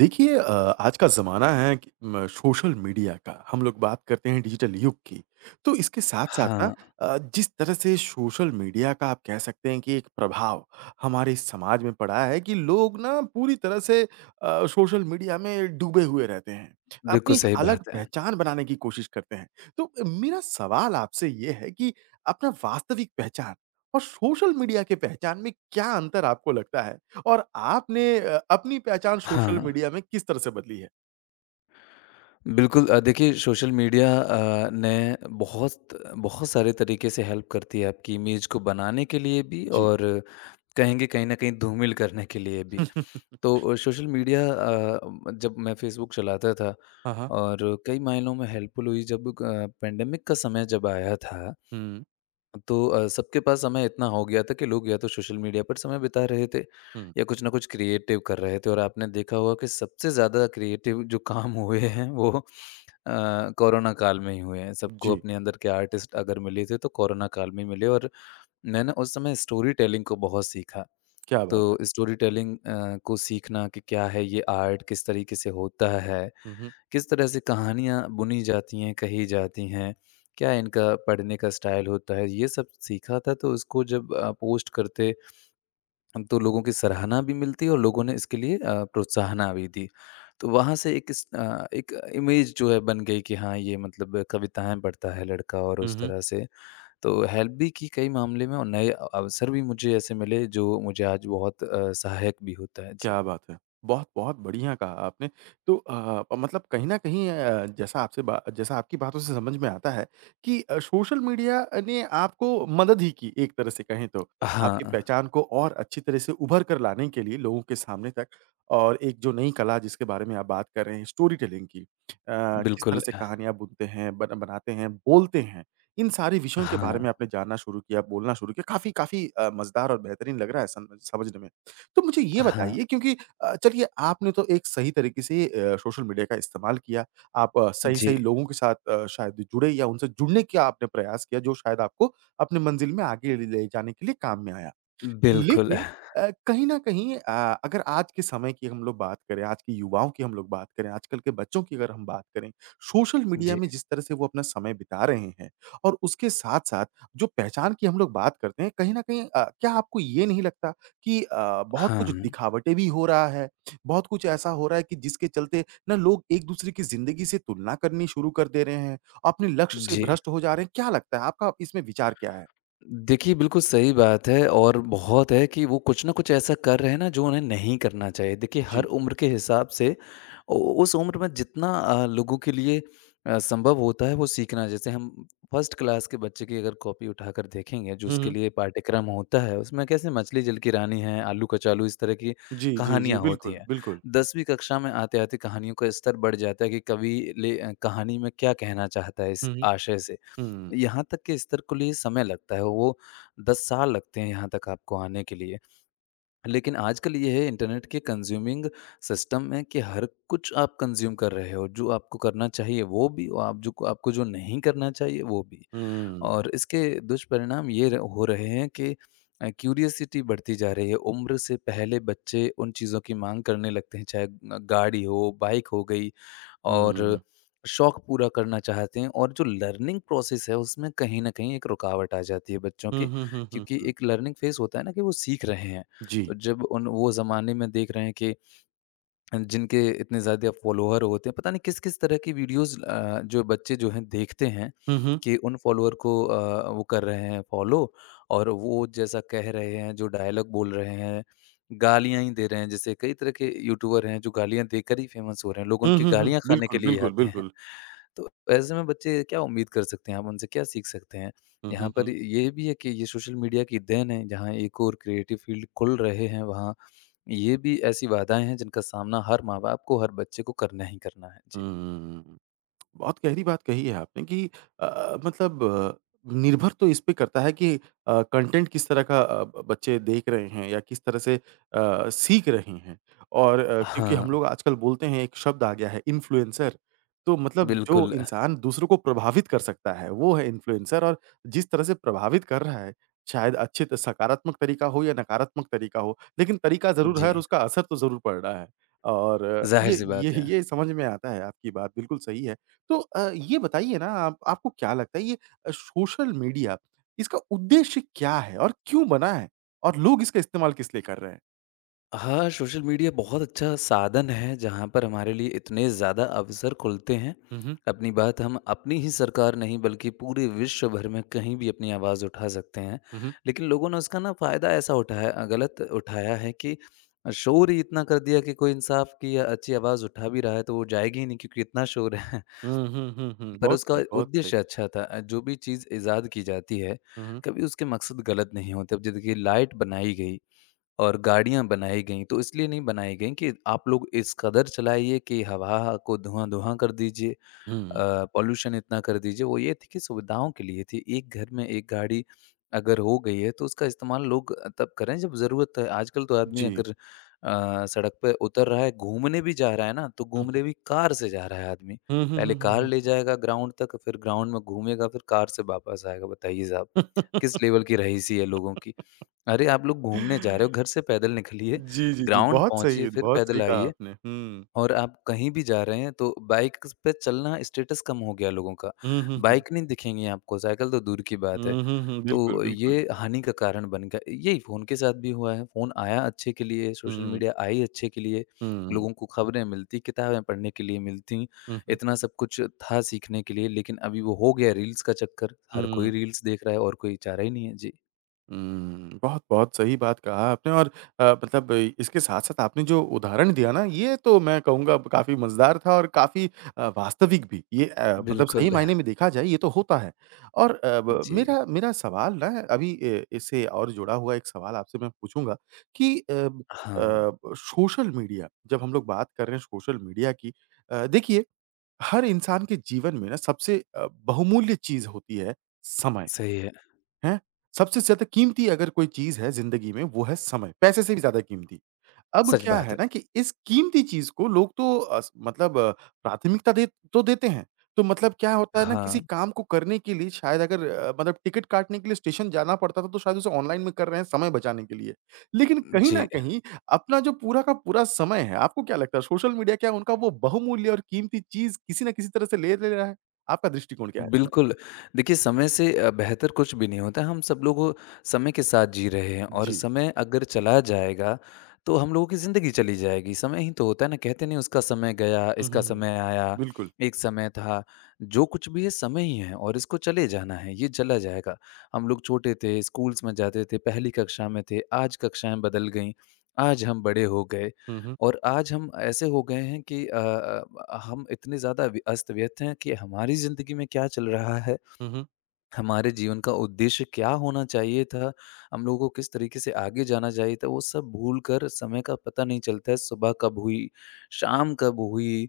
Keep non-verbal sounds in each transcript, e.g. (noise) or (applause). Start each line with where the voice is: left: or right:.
right: देखिए, आज का ज़माना है कि म सोशल मीडिया का, हम लोग बात करते हैं डिजिटल युग की। तो इसके साथ-साथ ना
left: हाँ,
right: जिस तरह से सोशल मीडिया का आप कह सकते हैं कि एक प्रभाव हमारे समाज में पड़ा है कि लोग ना पूरी तरह से सोशल मीडिया में डूबे हुए रहते हैं। अपनी
left: बिल्कुल
right: एक
left: सही
right: अलग
left: बात है।
right: पहचान बनाने की कोशिश करते हैं। तो मेरा सवाल आपसे ये है कि अपना वास्तविक पहचान और सोशल मीडिया के पहचान में क्या अंतर आपको लगता है? और आपने अपनी पहचान सोशल
left: हाँ,
right: मीडिया में किस तरह से बदली है?
left: बिल्कुल, देखिए सोशल मीडिया ने बहुत बहुत सारे तरीके से हेल्प करती है आपकी इमेज को बनाने के लिए भी
right: जी।
left: और कहेंगे कहीं न कहीं धूमिल करने के लिए भी। तो
right: (laughs)
left: सोशल मीडिया, जब मैं फेसबुक चलाता था
right: हाँ, हाँ।
left: और कई मायनों में हेल्पफुल हुई जब क पैंडेमिक का समय जब आया था
right: हुँ,
left: तो सबके पास समय इतना हो गया था कि लोग या तो सोशल मीडिया पर समय बिता रहे थे
right: हुँ।
left: या कुछ ना कुछ क्रिएटिव कर रहे थे और आपने देखा होगा कि सबसे ज़्यादा क्रिएटिव जो काम (laughs) हुए हैं वो, कोरोना काल में ही हुए हैं। सबको
right: जी,
left: अपने अंदर के आर्टिस्ट अगर मिले थे तो कोरोना काल में ही मिले और मैंने उस समय स्टोरी टेलिंग को बहुत सीखा।
right: क्या बात है।
left: तो स्टोरी टेलिंग को सीखना कि क्या है ये आर्ट, किस तरीके से होता है,
right: हुँ, हुँ।
left: किस तरह से कहानियाँ बुनी जाती हैं, कही जाती हैं, क्या इनका पढ़ने का स्टाइल होता है, ये सब सीखा था तो उसको जब पोस्ट करते तो लोगों की सराहना भी मिलती और लोगों ने इसके लिए प्रोत्साहना भी दी। तो वहाँ से एक इमेज जो है बन गई कि हाँ, ये मतलब कविताएँ पढ़ता है लड़का और
right: हुँ,
left: उस
right: हुँ।
left: तरह से तो हेल्प भी की कई मामले में और नए अवसर भी मुझे ऐसे मिले जो मुझे आज बहुत, सहायक भी होता है। जी।
right: क्या बात है! बहुत-बहुत बढ़िया कहा आपने। तो मतलब कहीं न कहीं जैसा आपसे बा जैसा आपकी बातों से समझ में आता है कि सोशल मीडिया ने आपको मदद ही की एक तरह से कहें तो। आपकी
left: हाँ,
right: पहचान को और अच्छी तरह से उभर कर लाने के लिए लोगों के सामने तक और एक जो नई कला जिसके बारे में आप बात कर रहे हैं स्टोरी टेलिंग की। किस तरह
left: बिल्कुल।
right: से कहानियाँ बुनते हैं, बन बनाते हैं, बोलते हैं। इन सारे विषयों के बारे
left: हाँ,
right: में आपने जानना शुरू किया, बोलना शुरू किया। काफ़ी काफ़ी मज़ेदार और बेहतरीन लग रहा है सन समझने में। तो मुझे ये
left: हाँ।
right: बताइए क्योंकि चलिए आपने तो एक सही तरीके से सोशल मीडिया का इस्तेमाल किया, आप
left: जी,
right: सही-सही लोगों के साथ शायद जुड़े या उनसे जुड़ने का आपने प्रयास किया जो शायद आपको अपनी मंजिल में आगे ले जाने के लिए काम में आया।
left: बिल्कुल।
right: लेकिन कहीं न कहीं अगर आज के समय की हम लोग बात करें, आज के युवाओं की हम लोग बात करें, आजकल के बच्चों की अगर हम बात करें, सोशल मीडिया
left: जी,
right: में जिस तरह से वो अपना समय बिता रहे हैं और उसके साथ-साथ जो पहचान की हम लोग बात करते हैं, कहीं न कहीं क्या आपको ये नहीं लगता कि बहुत कुछ
left: हाँ,
right: दिखावटें भी हो रहा है, बहुत कुछ ऐसा हो रहा है कि जिसके चलते ना लोग एक-दूसरे की ज़िंदगी से तुलना करनी शुरू कर दे रहे हैं, अपने लक्ष्य से
left: जी।
right: भ्रष्ट हो जा रहे हैं, क्या लगता है? आपका इसमें विचार क्या है?
left: देखिए, बिल्कुल सही बात है और बहुत है कि वो कुछ न कुछ ऐसा कर रहे हैं ना, जो उन्हें नहीं करना चाहिए। देखिए, हर
right: जी।
left: उम्र के हिसाब से उ उस उम्र में जितना, लोगों के लिए संभव होता है, वो सीखना। जैसे हम फर्स्ट क्लास के बच्चे की अगर कॉपी उठाकर देखेंगे, जो
right: हुँ,
left: उसके
right: हुँ।
left: लिए पाठ्यक्रम होता है, उसमें कैसे मछली जल की रानी है, आलू कचालू, इस तरह की
right: जी, जी, जी,
left: कहानियाँ होती
right: बिल्कुल,
left: हैं।
right: बिल्कुल।
left: 10वीं कक्षा में आते-आते कहानियों का स्तर बढ़ जाता है कि कवि कहानी में क्या कहना चाहता है इस
right: हुँ, हुँ।
left: आशय से।
right: हुँ,
left: यहाँ तक के स्तर को लिए समय लगता है, वो 10 साल लगते हैं यहाँ तक आपको आने के लिए। लेकिन आजकल ये है इंटरनेट के कंज़्यूमिंग सिस्टम में कि हर कुछ आप कंज़्यूम कर रहे हो, जो आपको करना चाहिए वो भी और आप जो आपको जो नहीं करना चाहिए वो भी।
right: हुँ,
left: और इसके दुष्परिणाम ये र हो रहे हैं कि क्यूरियोसिटी बढ़ती जा रही है, उम्र से पहले बच्चे उन चीज़ों की माँग करने लगते हैं, चाहे गाड़ी हो, बाइक हो गई, और
right: हुँ,
left: शौक पूरा करना चाहते हैं और जो लर्निंग प्रोसेस है उसमें कहीं न कहीं एक रुकावट आ जाती है बच्चों
right: हुँ,
left: की,
right: हुँ, हुँ, हुँ,
left: क्योंकि
right: हुँ।
left: एक लर्निंग फेज़ होता है ना कि वो सीख रहे हैं। तो
right: जी।
left: जब उन वो ज़माने में देख रहे हैं कि जिनके इतने ज़्यादा फॉलोअर होते हैं, पता नहीं किस-किस तरह की वीडियोज़, जो बच्चे जो हैं देखते हैं
right: हुँ, हुँ।
left: कि उन फॉलोअर को, वो कर रहे हैं फॉलो, और वो जैसा कह रहे हैं, जो डायलॉग बोल रहे हैं, गालियाँ ही दे रहे हैं। जैसे कई तरह के यूट्यूबर हैं जो गालियाँ देकर ही फेमस हो रहे हैं, लोग
right: हुँ,
left: उनकी
right: हुँ, हुँ।
left: गालियाँ खाने के
right: बिल्कुल,
left: लिए ही
right: बिल्कुल,
left: आते हैं।
right: बिल्कुल।
left: तो ऐसे में बच्चे क्या उम्मीद कर सकते हैं, हम उनसे क्या सीख सकते हैं?
right: हुँ, हुँ,
left: यहाँ पर
right: हुँ।
left: ये भी है कि ये सोशल मीडिया की देन है, जहाँ एक और क्रिएटिव फील्ड खुल रहे हैं, वहाँ ये भी ऐसी बाधाएँ हैं जिनका सामना हर माँ-बाप को, हर बच्चे को करना ही करना है। जी।
right: हुँ। बहुत गहरी बात कही है आपने कि मतलब निर्भर तो इस पे करता है कि कंटेंट किस तरह का ब बच्चे देख रहे हैं या किस तरह से सीख रहे हैं और क्योंकि
left: हाँ,
right: हम लोग आजकल बोलते हैं एक शब्द आ गया है इन्फ्लुएंसर, तो मतलब जो
left: बिल्कुल।
right: इंसान दूसरों को प्रभावित कर सकता है, वो है इन्फ्लुएंसर और जिस तरह से प्रभावित कर रहा है, शायद अच्छे त सकारात्मक तरीका हो या नकारात्मक तरीका हो, लेकिन तरीका ज़रूर है और
left: जी,
right: उसका असर तो ज़रूर पड़ रहा है और ये
left: ज़ाहिर-सी
right: ये
left: बात है।
right: ये समझ में आता है आपकी बात, बिल्कुल सही है। तो ये बताइए ना आप आपको क्या लगता है ये सोशल मीडिया इसका उद्देश्य क्या है और क्यों बना है? और लोग इसका इस्तेमाल किस लिए कर रहे हैं?
left: हाँ, सोशल मीडिया बहुत अच्छा साधन है, जहाँ पर हमारे लिए इतने ज़्यादा अवसर खुलते हैं।
right: हुँ, हुँ।
left: अपनी बात हम अपनी ही सरकार नहीं बल्कि पूरे विश्व भर में कहीं भी अपनी आवाज़ उठा सकते हैं।
right: हुँ, हुँ।
left: लेकिन लोगों ने उसका ना फ़ायदा ऐसा उठाया, गलत उठाया है कि शोर ही इतना कर दिया कि कोई इंसाफ की या अच्छी आवाज़ उठा भी रहा है तो वो जाएगी ही नहीं क्योंकि इतना शोर है।
right: हुँ, हुँ, हुँ, हुँ।
left: (laughs) पर
right: बहुत
left: उसका
right: सही, बहुत सही।
left: उद्देश्य अच्छा था। जो भी चीज़ इज़ाद की जाती है,
right: हुँ, हुँ।
left: कभी उसके मकसद गलत नहीं होते। अब जो देखिए लाइट बनाई गई और गाड़ियाँ बनाई गईं, तो इसलिए नहीं बनाई गईं कि आप लोग इस कदर चलाइए कि हवा को धुआँ-धुआँ कर दीजिए,
right: हुँ।
left: पॉल्यूशन इतना कर दीजिए। वो ये थी कि सुविधाओं के लिए थी। एक घर में 1 गाड़ी अगर हो गई है, तो उसका इस्तेमाल लोग तब करें जब ज़रूरत है। आजकल तो आदमी
right: जी।
left: अगर सड़क पे उतर रहा है, घूमने भी जा रहा है ना, तो
right: हुँ, हुँ।
left: घूमने भी कार से जा रहा है आदमी।
right: हुँ, हुँ,
left: पहले
right: हुँ,
left: कार
right: हुँ।
left: ले जाएगा ग्राउंड तक, फिर ग्राउंड में घूमेगा, फिर कार से वापस आएगा। बताइए साहब, किस
right: (laughs)
left: लेवल की रहीसी है लोगों की। अरे! आप लोग घूमने जा रहे हो, घर से पैदल निकलिए,
right: जी, जी, जी।
left: ग्राउंड पहुँचिए, फिर
right: बहुत सही
left: पैदल
right: कहा
left: आइए।
right: आपने। हुँ।
left: और आप कहीं भी जा रहे हैं तो बाइक स पे चलना स्टेटस कम हो गया लोगों का।
right: हुँ, हुँ, हुँ।
left: बाइक नहीं दिखेंगी आपको, साइकिल तो दूर की बात है।
right: हुँ, हुँ, हुँ। बिल्कुल,
left: तो
right: बिल्कुल।
left: ये हानि का कारण बन गया। यही फ़ोन के साथ भी हुआ है, फ़ोन आया अच्छे के लिए,
right: हुँ,
left: सोशल
right: हुँ।
left: मीडिया आई अच्छे के लिए,
right: हुँ, हुँ।
left: लोगों को खबरें मिलती, किताबें पढ़ने के लिए मिलती,
right: हुँ, हुँ।
left: इतना सब कुछ था सीखने के लिए, लेकिन अभी वो हो गया रील्स का चक्कर। हर
right: हुँ।
left: कोई रील्स देख रहा है और कोई चारा ही नहीं है। जी।
right: हुँ, बहुत-बहुत सही बात कहा आपने और मतलब इसके साथ-साथ आपने जो उदाहरण दिया ना, ये तो मैं कहूँगा काफ़ी मज़ेदार था और काफ़ी वास्तविक भी। ये मतलब सही
left: बिल्कुल।
right: मायने में देखा जाए ये तो होता है। और
left: (laughs)
right: ब
left: जी।
right: मेरा मेरा सवाल ना अभी इससे और जुड़ा हुआ एक सवाल आपसे मैं पूछूँगा कि
left: हाँ,
right: सोशल मीडिया जब हम लोग बात कर रहे हैं सोशल मीडिया की देखिए हर इंसान के जीवन में ना सबसे बहुमूल्य चीज़ होती है समय।
left: सही है।
right: हैं? सबसे ज़्यादा कीमती अगर कोई चीज़ है ज़िंदगी में वो है समय, पैसे से भी ज़्यादा कीमती। अब
left: सच
right: क्या
left: बात
right: है
left: है।
right: ना कि इस कीमती चीज़ को लोग तो अस मतलब प्राथमिकता दे तो देते हैं। तो मतलब क्या होता है ना किसी
left: हाँ,
right: काम को करने के लिए शायद अगर मतलब टिकट काटने के लिए स्टेशन जाना पड़ता था तो शायद उसे ऑनलाइन में कर रहे हैं समय बचाने के लिए। लेकिन कहीं न
left: जी,
right: कहीं अपना जो पूरा का पूरा समय है, आपको क्या लगता है सोशल मीडिया क्या उनका वो बहुमूल्य और कीमती चीज़ किसी न किसी तरह से ले ले रहा है? आपका दृष्टिकोण क्या है इसमें?
left: बिल्कुल। देखिए समय से, बेहतर कुछ भी नहीं होता है। हम सब लोग समय के साथ जी रहे हैं और
right: जी।
left: समय अगर चला जाएगा, तो हम लोगों की ज़िंदगी चली जाएगी। समय ही तो होता है ना, कहते नहीं उसका समय गया,
right: हुँ,
left: इसका
right: हुँ, हुँ।
left: समय आया,
right: बिल्कुल।
left: एक समय था। जो कुछ भी है समय ही है और इसको चले जाना है, ये चला जाएगा। हम लोग छोटे थे, स्कूल्स में जाते थे, पहली कक्षा में थे, आज कक्षाएँ बदल गईं, आज हम बड़े हो गए।
right: हुँ, हुँ।
left: और आज हम ऐसे हो गए हैं कि, हम इतने ज़्यादा अभी अस्त-व्यस्त हैं कि हमारी ज़िंदगी में क्या चल रहा है,
right: हुँ, हुँ।
left: हमारे जीवन का उद्देश्य क्या होना चाहिए था, हम लोगों को किस तरीके से आगे जाना चाहिए था, वो सब भूल कर समय का पता नहीं चलता है, सुबह कब हुई।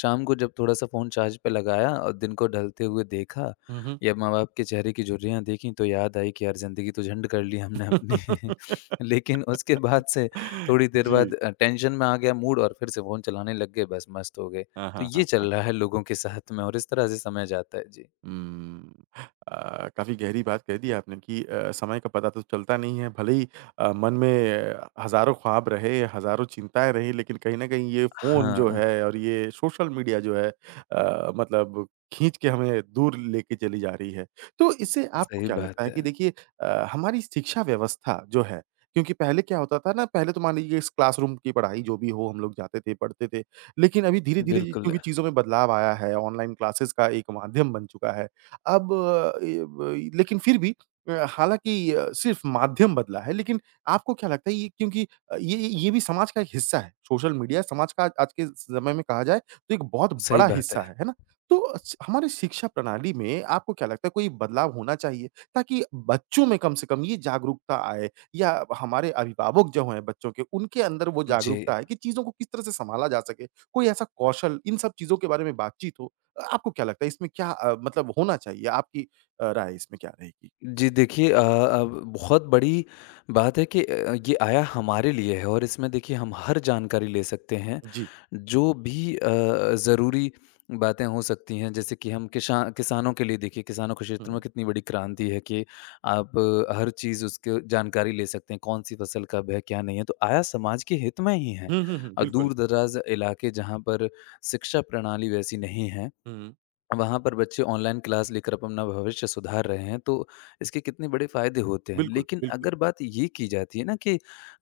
left: शाम को जब थोड़ा-सा फ़ोन चार्ज पे लगाया और दिन को ढलते हुए देखा
right: हुँ, हुँ।
left: या माँ-बाप के चेहरे की झुर्रियाँ देखी तो याद आई कि यार ज़िंदगी तो झंड कर ली हमने अपनी।
right: (laughs)
left: (laughs) लेकिन उसके बाद से थोड़ी देर
right: जी।
left: बाद, टेंशन में आ गया मूड और फिर से फ़ोन चलाने लग गए, बस मस्त हो गए।
right: हाँ,
left: तो
right: हाँ,
left: ये
right: हाँ।
left: चल रहा है लोगों के साथ में और इस तरह से समय जाता है। जी।
right: हुँ। काफ़ी गहरी बात कह दी आपने कि समय का पता तो चलता नहीं है। भले ही मन में हज़ारों ख्वाब रहे, हज़ारों चिंताएँ रहीं, लेकिन कहीं न कहीं ये फ़ोन जो
left: हाँ।
right: है और ये सोशल मीडिया जो है मतलब खींच के हमें दूर लेके चली जा रही है। तो इससे आपको
left: सही
right: क्या लगता
left: बात
right: है
left: है।
right: कि देखिए हमारी शिक्षा व्यवस्था जो है क्योंकि पहले क्या होता था ना, पहले तो मान लीजिए इस क्लासरूम की पढ़ाई जो भी हो हम लोग जाते थे, पढ़ते थे। लेकिन अभी धीरे-धीरे
left: बिल्कुल,
right: क्योंकि चीज़ों में बदलाव आया है, ऑनलाइन क्लासेस का एक माध्यम बन चुका है। अब ए ब लेकिन फिर भी हालाँकि सिर्फ़ माध्यम बदला है, लेकिन आपको क्या लगता है ये क्योंकि ये भी समाज का एक हिस्सा है, सोशल मीडिया समाज का आज आज के समय में कहा जाए तो एक बहुत
left: सही
right: बड़ा
left: बात
right: हिस्सा
left: है।
right: है ना? तो स हमारी शिक्षा प्रणाली में आपको क्या लगता है कोई बदलाव होना चाहिए ताकि बच्चों में कम से कम ये जागरूकता आए या हमारे अभिभावक जो हैं बच्चों के, उनके अंदर वो
left: जी।
right: जागरूकता आए कि चीज़ों को किस तरह से सँभाला जा सके? कोई ऐसा कौशल इन सब चीज़ों के बारे में बातचीत हो। आपको क्या लगता है इसमें क्या मतलब होना चाहिए? आपकी राय इसमें क्या रहेगी?
left: जी, देखिए, अब बहुत बड़ी बात है कि ये आया हमारे लिए है और इसमें देखिए हम हर जानकारी ले सकते हैं,
right: जी।
left: जो भी ज़रूरी बातें हो सकती हैं। जैसे कि हम किसा किसानों के लिए देखिए किसानों के
right: हुँ,
left: क्षेत्र में
right: हुँ।
left: कितनी बड़ी क्रांति है कि आप, हर चीज़ उसकी जानकारी ले सकते हैं, कौन-सी फ़सल कब है, क्या नहीं है। तो आया समाज के हित में ही है।
right: हुँ, हुँ, हुँ। बिल्कुल।
left: दूर-दराज़ इलाके जहाँ पर शिक्षा प्रणाली वैसी नहीं है,
right: हुँ।
left: वहाँ पर बच्चे ऑनलाइन क्लास लेकर अपना भविष्य सुधार रहे हैं, तो इसके कितने बड़े फ़ायदे होते हैं।
right: बिल्कुल,
left: लेकिन
right: बिल्कुल।
left: अगर बात ये की जाती है ना कि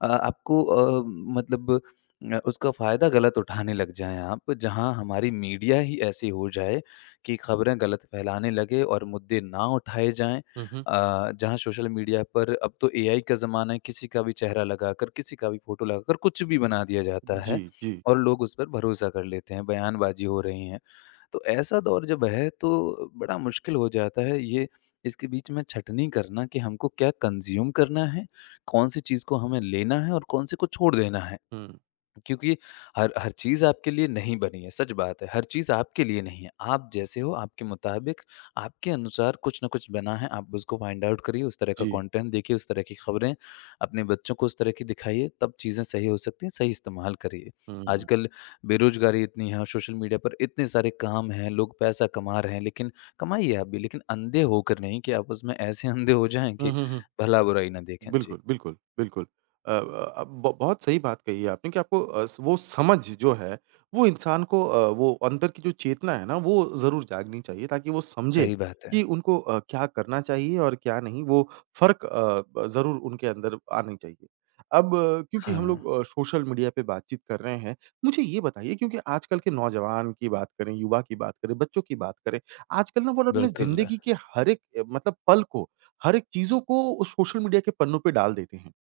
left: आपको, मतलब, उसका फ़ायदा गलत उठाने लग जाएँ आप, जहाँ हमारी मीडिया ही ऐसी हो जाए कि खबरें गलत फैलाने लगे और मुद्दे ना उठाए जाएँ।
right: हुँ, हुँ।
left: जहाँ सोशल मीडिया पर अब तो एआई का ज़माना है, किसी का भी चेहरा लगाकर, किसी का भी फ़ोटो लगाकर कुछ भी बना दिया जाता
right: जी,
left: है
right: जी।
left: और लोग उस पर भरोसा कर लेते हैं, बयानबाज़ी हो रही है। तो ऐसा दौर जब है तो बड़ा मुश्किल हो जाता है ये इसके बीच में छँटनी करना कि हमको क्या कंज़्यूम करना है, कौन-सी चीज़ को हमें लेना है और कौन-से को छोड़ देना है।
right: हुँ।
left: क्योंकि हर हर चीज़ आपके लिए नहीं बनी है, सच बात है। हर चीज़ आपके लिए नहीं है। आप जैसे हो, आपके मुताबिक, आपके अनुसार कुछ न कुछ बना है, आप उसको फाइंड आउट करिए, उस तरह का
right: जी।
left: कंटेंट देखिए, उस तरह की खबरें, अपने बच्चों को उस तरह की दिखाइए, तब चीज़ें सही हो सकती हैं, सही इस्तेमाल करिए।
right: हुँ।
left: आजकल बेरोज़गारी इतनी है और सोशल मीडिया पर इतने सारे काम हैं, लोग पैसा कमा रहे हैं, लेकिन कमाइए आप भी, लेकिन अंधे होकर नहीं कि आप उसमें ऐसे अंधे हो जाएँ
right: हुँ,
left: कि
right: हुँ, हुँ।
left: भला-बुराई ना देखें। जी,
right: बिल्कुल, बिल्कुल, बिल्कुल। अ अ, ब बहुत सही बात कही है आपने कि आपको वो समझ जो है, वो इंसान को वो अंदर की जो चेतना है ना, वो ज़रूर जागनी चाहिए ताकि वो समझे
left: सही बात है।
right: कि उनको क्या करना चाहिए और क्या नहीं, वो फ़र्क ब ज़रूर उनके अंदर आनी चाहिए। अब क्योंकि हम
left: हाँ,
right: लोग सोशल मीडिया पे बातचीत कर रहे हैं, मुझे ये बताइए क्योंकि आजकल के नौजवान की बात करें, युवा की बात करें, बच्चों की बात करें, आजकल ना वो अपने
left: बिल्कुल।
right: ज़िंदगी के हर एक मतलब पल को हर एक चीज़ों को उस सोशल मीडिया के पन्नों पे डाल देते हैं।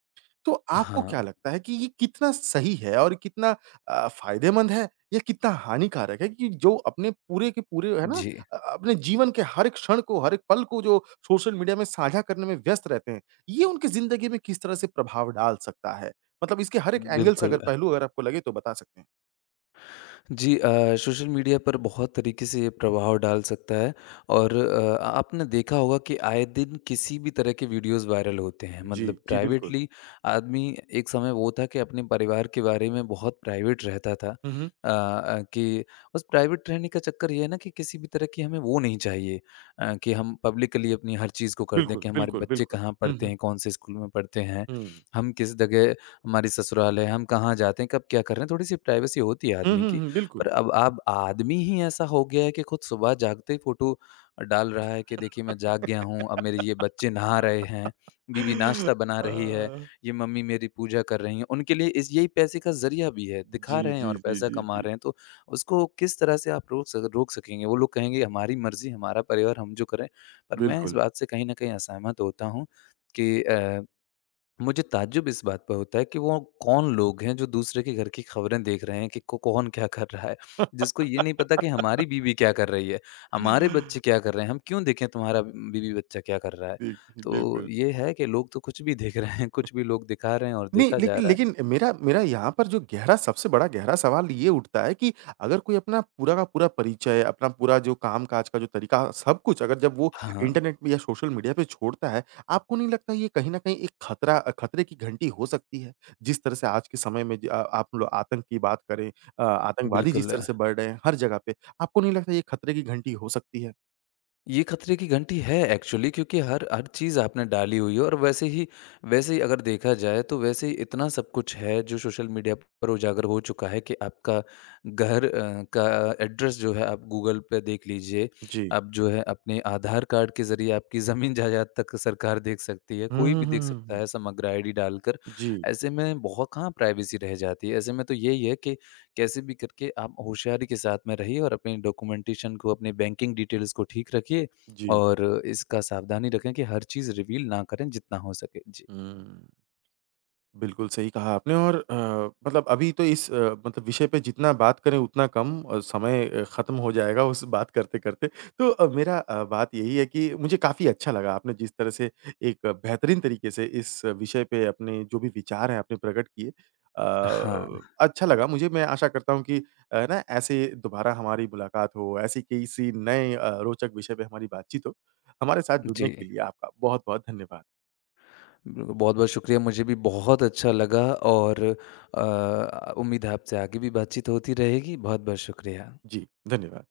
right: तो आपको
left: हाँ।
right: क्या लगता है कि ये कितना सही है और कितना फ़ायदेमंद है या कितना हानिकारक है कि जो अपने पूरे के पूरे है ना
left: जी,
right: अपने जीवन के हर एक क्षण को, हर एक पल को जो सोशल मीडिया में साझा करने में व्यस्त रहते हैं, ये उनकी ज़िंदगी में किस तरह से प्रभाव डाल सकता है? मतलब इसके हर एक एंगल्स
left: बिल्कुल।
right: अगर पहलू अगर आपको लगे तो बता सकते हैं।
left: जी, सोशल मीडिया पर बहुत तरीके से ये प्रभाव डाल सकता है और आपने देखा होगा कि आए दिन किसी भी तरह के वीडियोस वायरल होते हैं,
right: जी,
left: मतलब
right: जी बिल्कुल।
left: प्राइवेटली आदमी, एक समय वो था कि अपने परिवार के बारे में बहुत प्राइवेट रहता था।
right: हुँ, हुँ।
left: कि उस प्राइवेट रहने का चक्कर ये है ना कि किसी भी तरह की हमें वो नहीं चाहिए कि हम पब्लिकली अपनी हर चीज़ को कर दें
right: बिल्कुल,
left: कि हमारे
right: बिल्कुल,
left: बच्चे
right: बिल्कुल।
left: कहाँ
right: हुँ,
left: पढ़ते
right: हुँ,
left: हैं, कौन से स्कूल में पढ़ते हैं,
right: हुँ।
left: हम किस जगह, हमारी ससुराल है, हम कहाँ जाते हैं, कब क्या कर रहे हैं। थोड़ी सी प्राइवेसी होती है
right: हुँ,
left: आदमी
right: हुँ,
left: की।
right: हुँ, बिल्कुल।
left: पर अब आदमी ही ऐसा हो गया है कि खुद सुबह जागते ही फ़ोटो डाल रहा है कि देखिए मैं जाग गया हूँ, अब मेरे ये बच्चे नहा रहे हैं, बीवी
right: (laughs)
left: नाश्ता बना
right: अ
left: रही है, ये मम्मी मेरी पूजा कर रही हैं। उनके लिए इस यही पैसे का ज़रिया भी है,
right: जी,
left: दिखा रहे हैं
right: जी,
left: और
right: जी,
left: पैसा
right: जी,
left: कमा
right: जी।
left: रहे हैं, तो उसको किस तरह से आप रोक सकेंगे? वो लोग कहेंगे हमारी मर्ज़ी, हमारा परिवार, हम जो करें। पर मैं इस
right: बिल्कुल।
left: बात से कहीं न कहीं असहमत होता हूँ कि, मुझे ताज्जुब इस बात पर होता है कि वो कौन लोग हैं जो दूसरे के घर की खबरें देख रहे हैं कि को कौन क्या कर रहा है, जिसको ये नहीं पता कि हमारी बीवी क्या कर रही है, हमारे बच्चे
right: (laughs)
left: क्या कर रहे हैं, हम क्यों देखें तुम्हारा बीवी-बच्चा क्या कर रहा है।
right: देखिए,
left: तो
right: बिल्कुल।
left: ये है कि लोग तो कुछ भी देख रहे हैं, कुछ भी लोग दिखा रहे हैं और
right: नहीं,
left: देखा जा
right: लेकिन
left: रहा है।
right: लेकिन मेरा मेरा यहाँ पर जो गहरा सबसे बड़ा गहरा सवाल ये उठता है कि अगर कोई अपना पूरा का पूरा परिचय, अपना पूरा जो काम-काज का जो तरीका, सब कुछ अगर जब वो
left: हाँ,
right: इंटरनेट में या सोशल मीडिया पे छोड़ता है, आपको नहीं लगता ये कहीं न कहीं एक खतरा खतरे की घंटी हो सकती है? जिस तरह से आज के समय में ज आप लो आतंक की बात करें आतंकवादी जिस
left: बिल्कुल।
right: तरह से बढ़ रहे हैं हर जगह पे, आपको नहीं लगता ये खतरे की घंटी हो सकती है?
left: ये खतरे की घंटी है एक्चुअली, क्योंकि हर हर चीज़ आपने डाली हुई है और वैसे ही अगर देखा जाए तो वैसे ही इतना सब कुछ है जो सोशल मीडिया पर उजागर हो चुका है कि आपका घर, का एड्रेस जो है आप गूगल पे देख लीजिए।
right: जी।
left: आप जो है अपने आधार कार्ड के ज़रिए आपकी ज़मीन जायदाद तक सरकार देख सकती है,
right: हुँ,
left: कोई
right: हुँ,
left: भी
right: हुँ,
left: देख
right: हुँ,
left: सकता
right: हुँ।
left: है समग्र आईडी डालकर।
right: जी,
left: ऐसे में बहुत कहाँ प्राइवेसी रह जाती है, ऐसे में तो यही है कि कैसे भी करके आप होशियारी के साथ में रहिए और अपने डॉक्यूमेंटेशन को, अपने बैंकिंग डिटेल्स को ठीक रखिए
right: जी।
left: और इसका सावधानी रखें कि हर चीज़ रिवील ना करें जितना हो सके। जी।
right: हुँ, बिल्कुल सही कहा आपने और मतलब अभी तो इस मतलब विषय पे जितना बात करें उतना कम और समय ख़त्म हो जाएगा उस बात करते-करते। तो मेरा बात यही है कि मुझे काफ़ी अच्छा लगा आपने जिस तरह से एक बेहतरीन तरीके से इस विषय पे अपने जो भी विचार हैं आपने प्रकट किए।
left: हाँ,
right: अच्छा लगा मुझे मैं आशा करता हूँ कि ना ऐसे दोबारा हमारी मुलाकात हो, ऐसे किसी नए रोचक विषय पे हमारी बातचीत हो। हमारे साथ
left: जी।
right: जुड़ने के लिए आपका बहुत-बहुत धन्यवाद।
left: बिल्कुल, बहुत-बहुत शुक्रिया, मुझे भी बहुत अच्छा लगा। और, उम्मीद है आपसे आगे भी बातचीत होती रहेगी। बहुत-बहुत शुक्रिया।
right: जी, धन्यवाद।